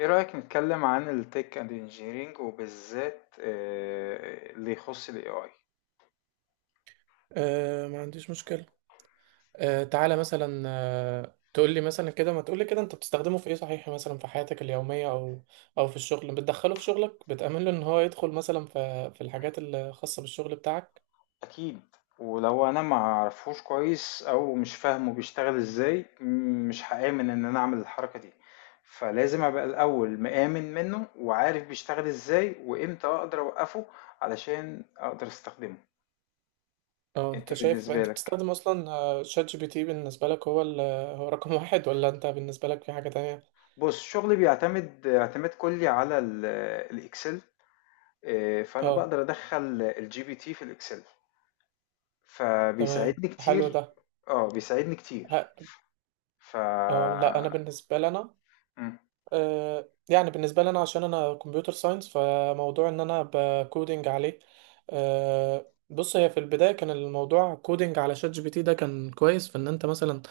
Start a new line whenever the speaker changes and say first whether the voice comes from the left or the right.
left: ايه رأيك نتكلم عن التك اند انجينيرينج وبالذات اللي يخص الاي اي؟
right: آه، ما عنديش مشكلة. آه، تعالى مثلا، آه، تقول لي مثلا كده، ما تقول لي كده، انت بتستخدمه في ايه صحيح مثلا في حياتك اليومية او او في الشغل، بتدخله في شغلك، بتأمن له ان هو يدخل مثلا في الحاجات الخاصة بالشغل بتاعك؟
left: اكيد. ولو انا ما اعرفوش كويس او مش فاهمه بيشتغل ازاي مش هآمن ان انا اعمل الحركة دي. فلازم ابقى الاول مآمن منه وعارف بيشتغل ازاي وامتى اقدر اوقفه علشان اقدر استخدمه.
right: او
left: انت
right: انت شايف
left: بالنسبة
right: انت
left: لك؟
right: بتستخدم اصلا، شات جي بي تي بالنسبة لك هو هو رقم واحد، ولا انت بالنسبة لك في حاجة تانية؟
left: بص، شغلي بيعتمد اعتماد كلي على الاكسل. فانا
right: اه،
left: بقدر ادخل الجي بي تي في الاكسل،
right: تمام،
left: فبيساعدني
right: حلو
left: كتير.
right: ده.
left: اه، بيساعدني كتير.
right: ه-
left: ف
right: اه لا، انا بالنسبة لنا،
left: مم.
right: يعني بالنسبة لي أنا، عشان أنا كمبيوتر ساينس، فموضوع إن أنا بكودينج عليه، بص، هي في البداية كان الموضوع كودينج على شات جي بي تي. ده كان كويس في إن أنت مثلا،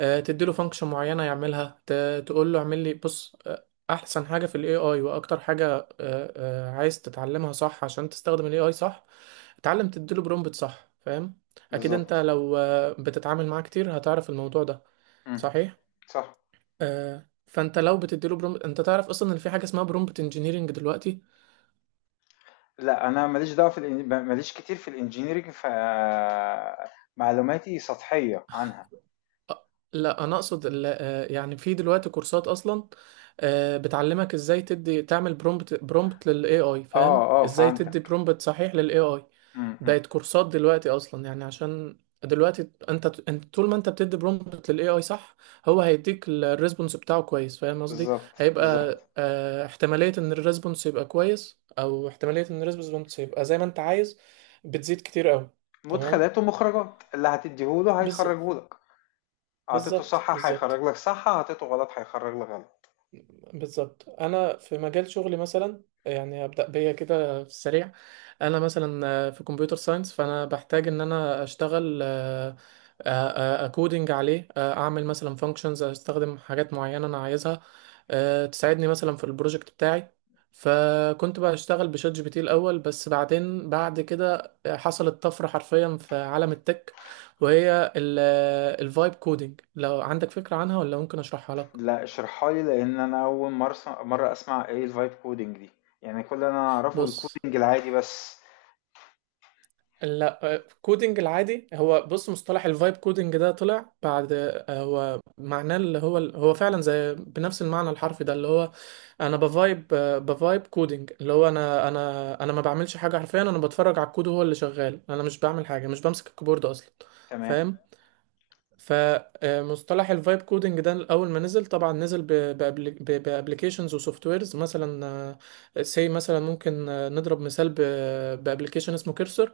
right: تديله فانكشن معينة يعملها، تقول له اعمل لي. بص، أحسن حاجة في ال AI وأكتر حاجة، عايز تتعلمها صح عشان تستخدم ال AI صح، اتعلم تديله برومبت صح، فاهم؟ أكيد أنت
left: بالظبط.
right: لو، بتتعامل معاه كتير، هتعرف الموضوع ده،
left: مم.
right: صحيح.
left: صح.
right: فانت لو بتديله برومبت، انت تعرف اصلا ان في حاجه اسمها برومبت انجينيرنج دلوقتي.
left: لا، انا ماليش دعوه في ماليش كتير في الانجينيرينج، معلوماتي سطحيه عنها.
right: لا، انا اقصد يعني في دلوقتي كورسات اصلا، بتعلمك ازاي تدي تعمل برومبت للاي اي. فاهم
left: اه، اه،
right: ازاي تدي
left: فهمتك.
right: برومبت صحيح للاي اي؟
left: مم، مم.
right: بقت كورسات دلوقتي اصلا، يعني عشان دلوقتي انت طول ما انت بتدي برومبت للاي اي صح، هو هيديك الريسبونس بتاعه كويس، فاهم قصدي؟
left: بالظبط،
right: هيبقى،
left: بالظبط.
right: احتمالية ان الريسبونس يبقى كويس او احتمالية ان الريسبونس يبقى زي ما انت عايز بتزيد كتير قوي.
left: مدخلات
right: تمام،
left: ومخرجات، اللي هتديهوله
right: بالظبط
left: هيخرجهولك. اعطيته
right: بالظبط،
left: صح
right: بالظبط.
left: هيخرج لك صح، اعطيته غلط هيخرج لك غلط.
right: بالظبط، انا في مجال شغلي مثلا، يعني ابدا بيا كده في السريع. انا مثلا، في كمبيوتر ساينس، فانا بحتاج ان انا اشتغل، آه، اكودنج عليه، اعمل مثلا فانكشنز، استخدم حاجات معينه انا عايزها، تساعدني مثلا في البروجكت بتاعي. فكنت بقى اشتغل بشات جي بي تي الاول، بس بعدين بعد كده حصلت طفره حرفيا في عالم التك، وهي الفايب كودنج. لو عندك فكره عنها، ولا ممكن اشرحها لك؟
left: لا، اشرحها لي لان انا اول مره أسمع، مره اسمع ايه الفايب كودنج دي. يعني كل اللي انا اعرفه
right: بص،
left: الكودنج العادي بس.
right: لا، كودنج العادي، هو بص، مصطلح الفايب كودنج ده طلع بعد، هو معناه اللي هو، هو فعلا زي بنفس المعنى الحرفي ده، اللي هو انا بفايب، بفايب كودنج، اللي هو انا ما بعملش حاجه حرفيا، انا بتفرج على الكود وهو اللي شغال، انا مش بعمل حاجه، مش بمسك الكيبورد اصلا،
left: تمام.
right: فاهم؟ فمصطلح الفايب كودنج ده اول ما نزل، طبعا نزل بابلكيشنز وسوفت ويرز. مثلا سي مثلا ممكن، نضرب مثال، بابلكيشن اسمه كيرسر.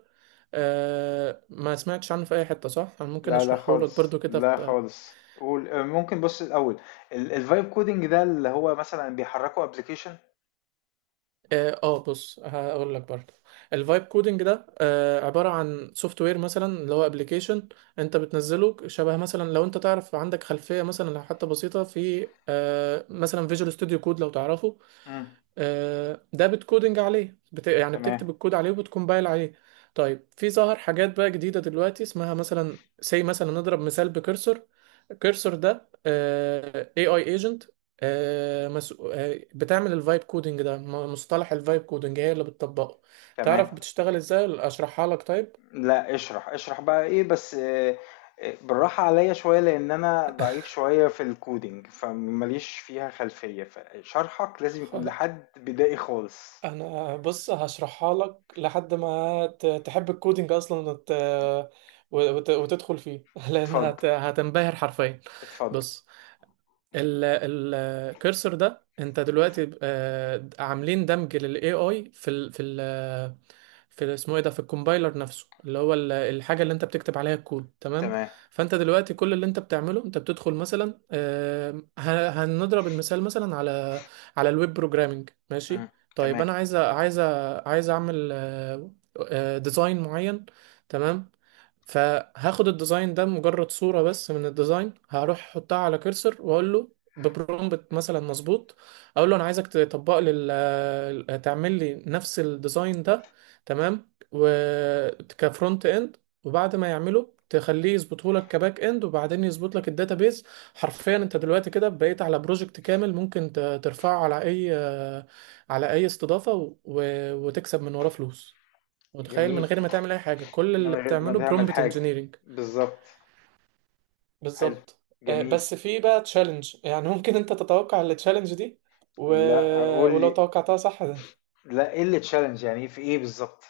right: آه، ما سمعتش عنه في اي حته صح؟ انا ممكن
left: لا، لا
right: اشرحه لك
left: خالص،
right: برضو كده
left: لا خالص، قول. ممكن، بص الاول، الفايب كودنج ده اللي هو مثلا بيحركوا ابلكيشن؟
right: اه. بص، هقول لك برضو. الفايب كودنج ده، عباره عن سوفت وير مثلا، اللي هو ابلكيشن انت بتنزله، شبه مثلا لو انت تعرف، عندك خلفيه مثلا لو حتى بسيطه في، مثلا فيجوال ستوديو كود، لو تعرفه،
left: امم.
right: ده بتكودنج عليه، يعني
left: تمام.
right: بتكتب الكود عليه وبتكمبايل عليه. طيب، في ظهر حاجات بقى جديدة دلوقتي اسمها مثلا، زي مثلا نضرب مثال بكرسر. الكرسر ده، AI agent، آه، مس... آه، بتعمل الفايب كودنج ده. مصطلح الفايب كودنج هي اللي بتطبقه. تعرف
left: تمام.
right: بتشتغل ازاي، ولا اشرحها لك؟ طيب
left: لا، اشرح اشرح بقى، ايه بس. بالراحه عليا شويه لان انا ضعيف شويه في الكودينج، فماليش فيها خلفيه، فشرحك لازم يكون لحد بدائي خالص.
right: انا، بص هشرحها لك لحد ما تحب الكودينج اصلا وتدخل فيه لان
left: اتفضل،
right: هتنبهر حرفيا.
left: اتفضل.
right: بص، الكرسر ده انت دلوقتي، عاملين دمج للاي اي في اسمه ايه ده، في الكومبايلر نفسه، اللي هو الحاجه اللي انت بتكتب عليها الكود، تمام؟
left: تمام.
right: فانت دلوقتي كل اللي انت بتعمله، انت بتدخل مثلا، هنضرب المثال مثلا على على الويب بروجرامنج،
left: إمم.
right: ماشي؟ طيب
left: تمام،
right: انا عايز، عايز اعمل، ديزاين معين، تمام. فهاخد الديزاين ده، مجرد صورة بس من الديزاين، هروح احطها على كرسر واقول له ببرومبت مثلا مظبوط، اقول له انا عايزك تطبق لي تعمل لي نفس الديزاين ده، تمام، وكفرونت اند. وبعد ما يعمله تخليه يظبطه لك كباك اند، وبعدين يظبط لك الداتابيز. حرفيا انت دلوقتي كده بقيت على بروجكت كامل، ممكن ترفعه على اي، على اي استضافة، و- وتكسب من وراه فلوس. متخيل؟ من
left: جميل،
right: غير ما تعمل اي حاجه، كل
left: من
right: اللي
left: غير ما
right: بتعمله
left: تعمل
right: برومبت
left: حاجة،
right: انجينيرنج.
left: بالضبط، حلو،
right: بالظبط.
left: جميل.
right: بس في بقى تشالنج، يعني ممكن انت تتوقع التشالنج دي، و...
left: لأ،
right: آه،
left: قُل
right: ولو
left: لي.
right: توقعتها صح ده.
left: لأ، إيه الchallenge؟ يعني في إيه بالضبط؟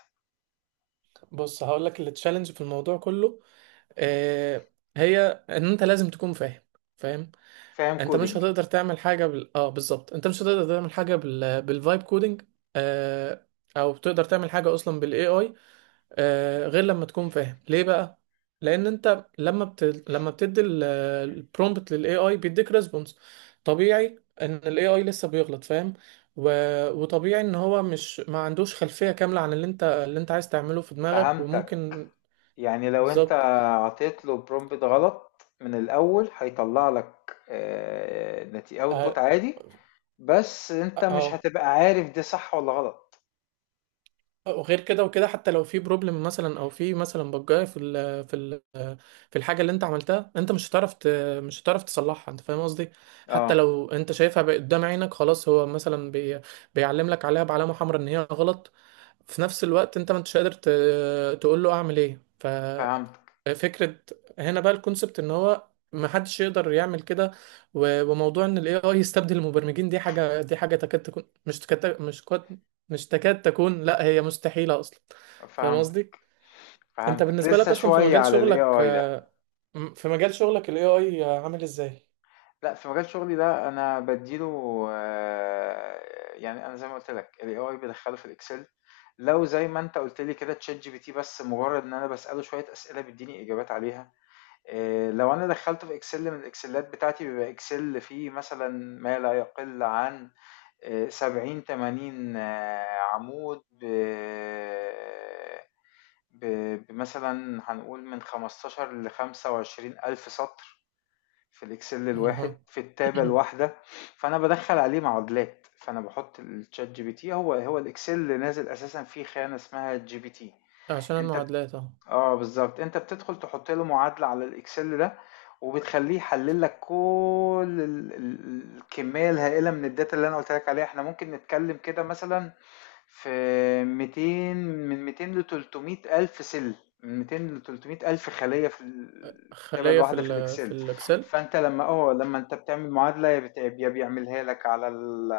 right: بص هقول لك التشالنج في الموضوع كله، آه، هي ان انت لازم تكون فاهم.
left: فاهم
right: انت مش
left: coding.
right: هتقدر تعمل حاجه اه بالظبط، انت مش هتقدر تعمل حاجه بالفايب كودنج، آه، او تقدر تعمل حاجه اصلا بالاي اي، غير لما تكون فاهم ليه بقى. لان انت لما بتدي البرومبت للاي اي بيديك ريسبونس، طبيعي ان الاي اي لسه بيغلط، فاهم؟ و... وطبيعي ان هو مش، ما عندوش خلفية كاملة عن اللي انت، اللي انت عايز تعمله في دماغك،
left: فهمتك،
right: وممكن.
left: يعني لو أنت
right: بالظبط،
left: عطيت له prompt غلط من الأول هيطلّع لك نت output
right: اه،
left: عادي، بس أنت
right: آه،
left: مش
right: آه.
left: هتبقى عارف ده صح والّا غلط.
right: وغير كده وكده، حتى لو في بروبلم مثلا، او في مثلا بجايه في ال في ال في الحاجه اللي انت عملتها، انت مش هتعرف مش هتعرف تصلحها، انت فاهم قصدي؟ حتى
left: آه،
right: لو انت شايفها بقى قدام عينك، خلاص هو مثلا بيعلم لك عليها بعلامه حمراء ان هي غلط، في نفس الوقت انت ما انتش قادر تقول له اعمل ايه،
left: فهمتك،
right: فكرة. هنا بقى الكونسبت، ان هو ما حدش يقدر يعمل كده. وموضوع ان الاي اي يستبدل المبرمجين، دي حاجة، دي حاجة تكاد تكون، مش تكاد، مش كاد، مش تكاد تكون، لا هي مستحيلة اصلا، فاهم قصدي؟
left: فهمتك،
right: انت
left: فهمتك،
right: بالنسبة لك
left: لسه
right: اصلا في
left: شوية
right: مجال
left: على
right: شغلك،
left: الAI ده.
right: في مجال شغلك الاي اي عامل ازاي؟
left: لأ، في مجال شغلي ده أنا بادّي له يعني أنا زي ما قُلت لك، الAI بادخّله في الExcel. لو زي ما أنت قُلت لي كده، ChatGPT بس مجرّد إن أنا باسأله شوية أسئلة بيدّيني إجابات عليها. لو أنا دخّلته في Excel من الإكسلات بتاعتي بيبقى Excel فيه مثلًا ما لا يقل عن 70، 80 عمود ب ب بمثلًا هنقول من 15 ل25.000 سطر. في الإكسل الواحد
right: اها.
left: في التابة الواحدة. فأنا بدخل عليه معادلات، فأنا بحط الشات جي بي تي، هو هو الإكسل اللي نازل أساسا فيه خانة اسمها جي بي تي.
right: عشان
left: أنت بت-
right: المعادلات، اه.
left: اه بالظبط، أنت بتدخل تحط له معادلة على الإكسل ده، وبتخليه يحلل لك كل الكمية الهائلة من الداتا اللي أنا قلت لك عليها. احنا ممكن نتكلم كده مثلا في 200، من 200 ل 300 ألف من 200 ل 300 ألف خلية في الكتابة
right: خلية في
left: الواحدة في
right: ال في
left: الإكسل.
right: الاكسل،
left: فأنت لما أنت بتعمل معادلة، يا بيعملها لك على ال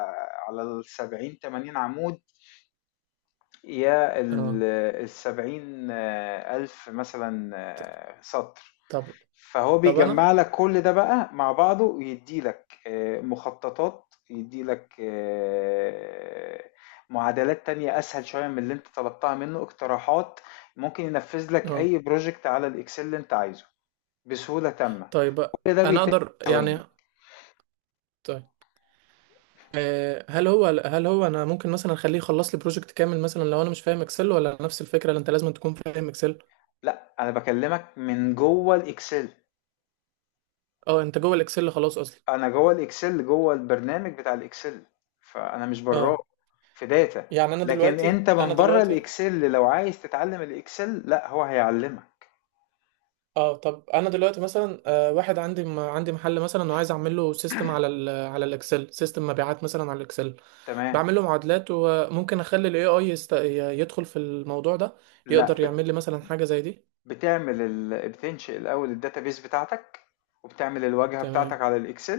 left: على ال 70 80 عمود، يا
right: اه.
left: ال 70 ألف مثلا
right: ط-
left: سطر.
right: طب
left: فهو
right: طب انا،
left: بيجمع لك كل ده بقى مع بعضه ويدي لك مخططات، يدي لك معادلات تانية أسهل شوية من اللي أنت طلبتها منه، اقتراحات، ممكن ينفذ لك
right: اه،
left: أي بروجكت على الإكسل اللي أنت عايزه بسهولة تامة.
right: طيب
left: كل ده
right: انا
left: بيتم
right: اقدر
left: في
right: يعني،
left: ثواني.
right: هل هو انا ممكن مثلا اخليه يخلص لي بروجكت كامل مثلا لو انا مش فاهم اكسل، ولا نفس الفكره اللي انت لازم تكون فاهم اكسل؟
left: لا، أنا بكلمك من جوه الإكسل.
right: اه، انت جوه الاكسل خلاص اصلا.
left: أنا جوه الإكسل، جوه البرنامج بتاع الإكسل، فأنا مش براه
right: اه
left: في داتا.
right: يعني انا
left: لكن
right: دلوقتي،
left: أنت
right: انا
left: من بره
right: دلوقتي
left: الإكسل لو عايز تتعلم الإكسل، لا هو هيعلمك.
right: اه طب انا دلوقتي مثلا، واحد عندي عندي محل مثلا، وعايز اعمل له سيستم على على الاكسل، سيستم مبيعات مثلا على الاكسل،
left: تمام.
right: بعمل له معادلات، وممكن اخلي الاي اي يدخل في الموضوع ده،
left: لأ،
right: يقدر يعمل لي مثلا حاجه زي دي؟
left: بتعمل ال بتنشئ الأول الdatabase بتاعتك، وبتعمل الواجهة بتاعتك
right: تمام،
left: على الExcel،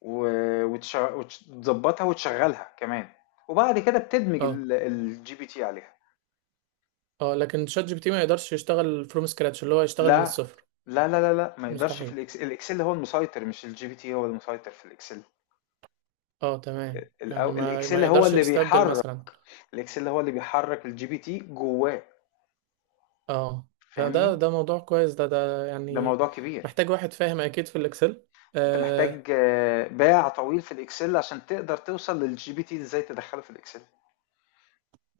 left: و وتش وتش تضبّطها وتشغّلها كمان، وبعد كده بتدمج
right: اه.
left: الGPT عليها.
right: اه لكن شات جي بي تي ما يقدرش يشتغل فروم سكراتش، اللي هو يشتغل من
left: لأ،
right: الصفر؟
left: لا، لا، لا، لأ، ما يقدرش
right: مستحيل.
left: في الExcel هو المسيطر، مش الGPT هو المسيطر في الExcel.
right: اه تمام، يعني ما
left: الExcel
right: ما
left: هو
right: يقدرش
left: اللي
right: يستبدل
left: بيحرك،
right: مثلا،
left: الExcel هو اللي بيحرك الGPT جواه.
right: اه. ده ده
left: فاهمني؟
right: ده موضوع كويس، ده
left: ده
right: يعني
left: موضوع كبير.
right: محتاج واحد فاهم اكيد في الاكسل.
left: أنت محتاج
right: آه.
left: باع طويل في الإكسل عشان تقدر توصل للجي بي تي إزاي تدخله في الإكسل.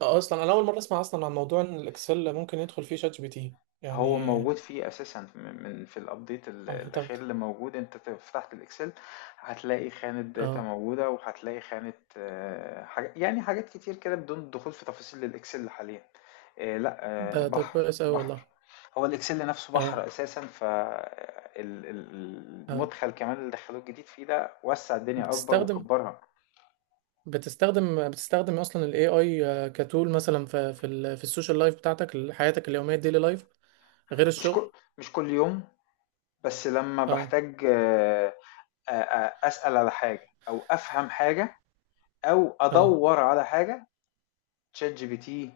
right: اصلا انا اول مره اسمع اصلا عن موضوع ان الاكسل ممكن يدخل فيه شات جي بي تي يعني.
left: هو موجود فيه أساسا في الأبديت
right: اه طب،
left: الأخير اللي موجود. أنت فتحت الإكسل، هتلاقي خانة داتا
right: اه،
left: موجودة وهتلاقي خانة حاجة، يعني حاجات كتير كده بدون دخول في تفاصيل الإكسل حاليا. لا،
right: ده ده
left: بحر
right: كويس اوي
left: بحر.
right: والله.
left: هو الإكسل نفسه
right: اه،
left: بحر أساسا،
right: اه.
left: فالمدخل كمان اللي دخلوه الجديد فيه ده وسع الدنيا أكبر
right: بتستخدم
left: وكبرها.
right: بتستخدم اصلا الاي اي كتول مثلا في في السوشيال لايف بتاعتك، حياتك اليوميه، الديلي لايف، غير
left: مش
right: الشغل؟
left: كل مش كل يوم، بس لما
right: اه،
left: بحتاج أسأل على حاجة أو أفهم حاجة أو
right: اه،
left: أدور على حاجة. تشات جي بي تي،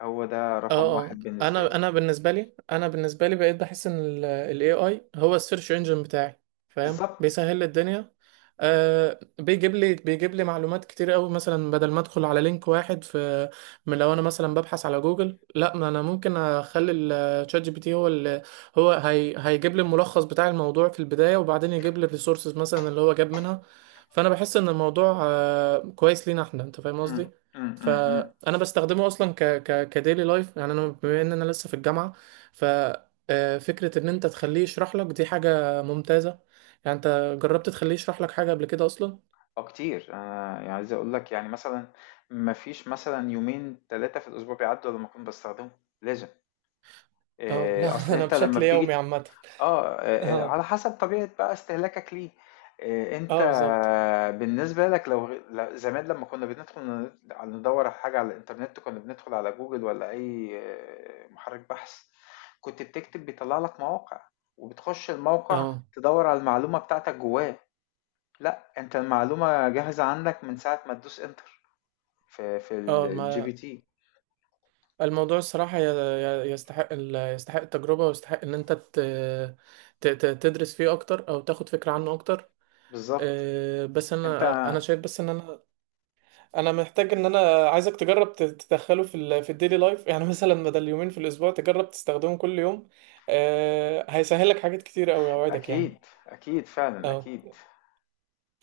left: هو ده
right: اه.
left: رقم
right: اه
left: واحد بالنسبة
right: انا
left: لي.
right: انا بالنسبه لي، انا بالنسبه لي، بقيت بحس ان ال AI هو السيرش انجن بتاعي، فاهم؟
left: بالظبط.
right: بيسهل لي الدنيا. آه، بيجيب لي معلومات كتير قوي، مثلا بدل ما ادخل على لينك واحد في، من، لو انا مثلا ببحث على جوجل، لا، ما انا ممكن اخلي الشات جي بي تي هو اللي، هو هيجيب لي الملخص بتاع الموضوع في البدايه، وبعدين يجيب لي الريسورسز مثلا اللي هو جاب منها. فانا بحس ان الموضوع آه كويس لينا احنا، انت فاهم
left: مم،
right: قصدي؟
left: مم، مم، مم.
right: فانا بستخدمه اصلا ك كديلي لايف، يعني انا بما ان انا لسه في الجامعه، ف، فكره ان انت تخليه يشرح لك دي حاجه ممتازه. يعني انت جربت تخليه يشرح لك حاجه قبل كده اصلا؟
left: أه كتير، أنا يعني عايز أقول لك يعني مثلا مفيش مثلا يومين تلاتة في الأسبوع بيعدوا لما أكون بستخدمه. لازم.
right: اه لا
left: أصل
right: انا
left: أنت لما
right: بشكل يومي
left: بتيجي.
right: عامه. اه،
left: على حسب طبيعة بقى استهلاكك ليه. أنت
right: اه بالظبط،
left: بالنسبة لك، لو زمان لمّا كنا بندخل ندوّر على حاجة على الإنترنت، كنا بندخل على جوجل والّا أي محرك بحث، كنت بتكتب بيطلّع لك مواقع، وبتخش الموقع
right: اه،
left: تدوّر على المعلومة بتاعتك جواه. لأ، أنت المعلومة جاهزة عندك من ساعة ما تدوس enter في
right: اه. ما
left: الGPT.
right: الموضوع الصراحه يستحق يستحق التجربه، ويستحق ان انت تدرس فيه اكتر، او تاخد فكره عنه اكتر.
left: بالضبط،
right: بس انا،
left: أنت.
right: انا شايف بس ان انا انا محتاج ان انا عايزك تجرب تدخله في ال في الديلي لايف، يعني مثلا بدل يومين في الاسبوع تجرب تستخدمهم كل يوم. آه هيسهلك حاجات كتير قوي، اوعدك
left: أكيد،
right: يعني.
left: أكيد فعلًا، أكيد.
right: اه.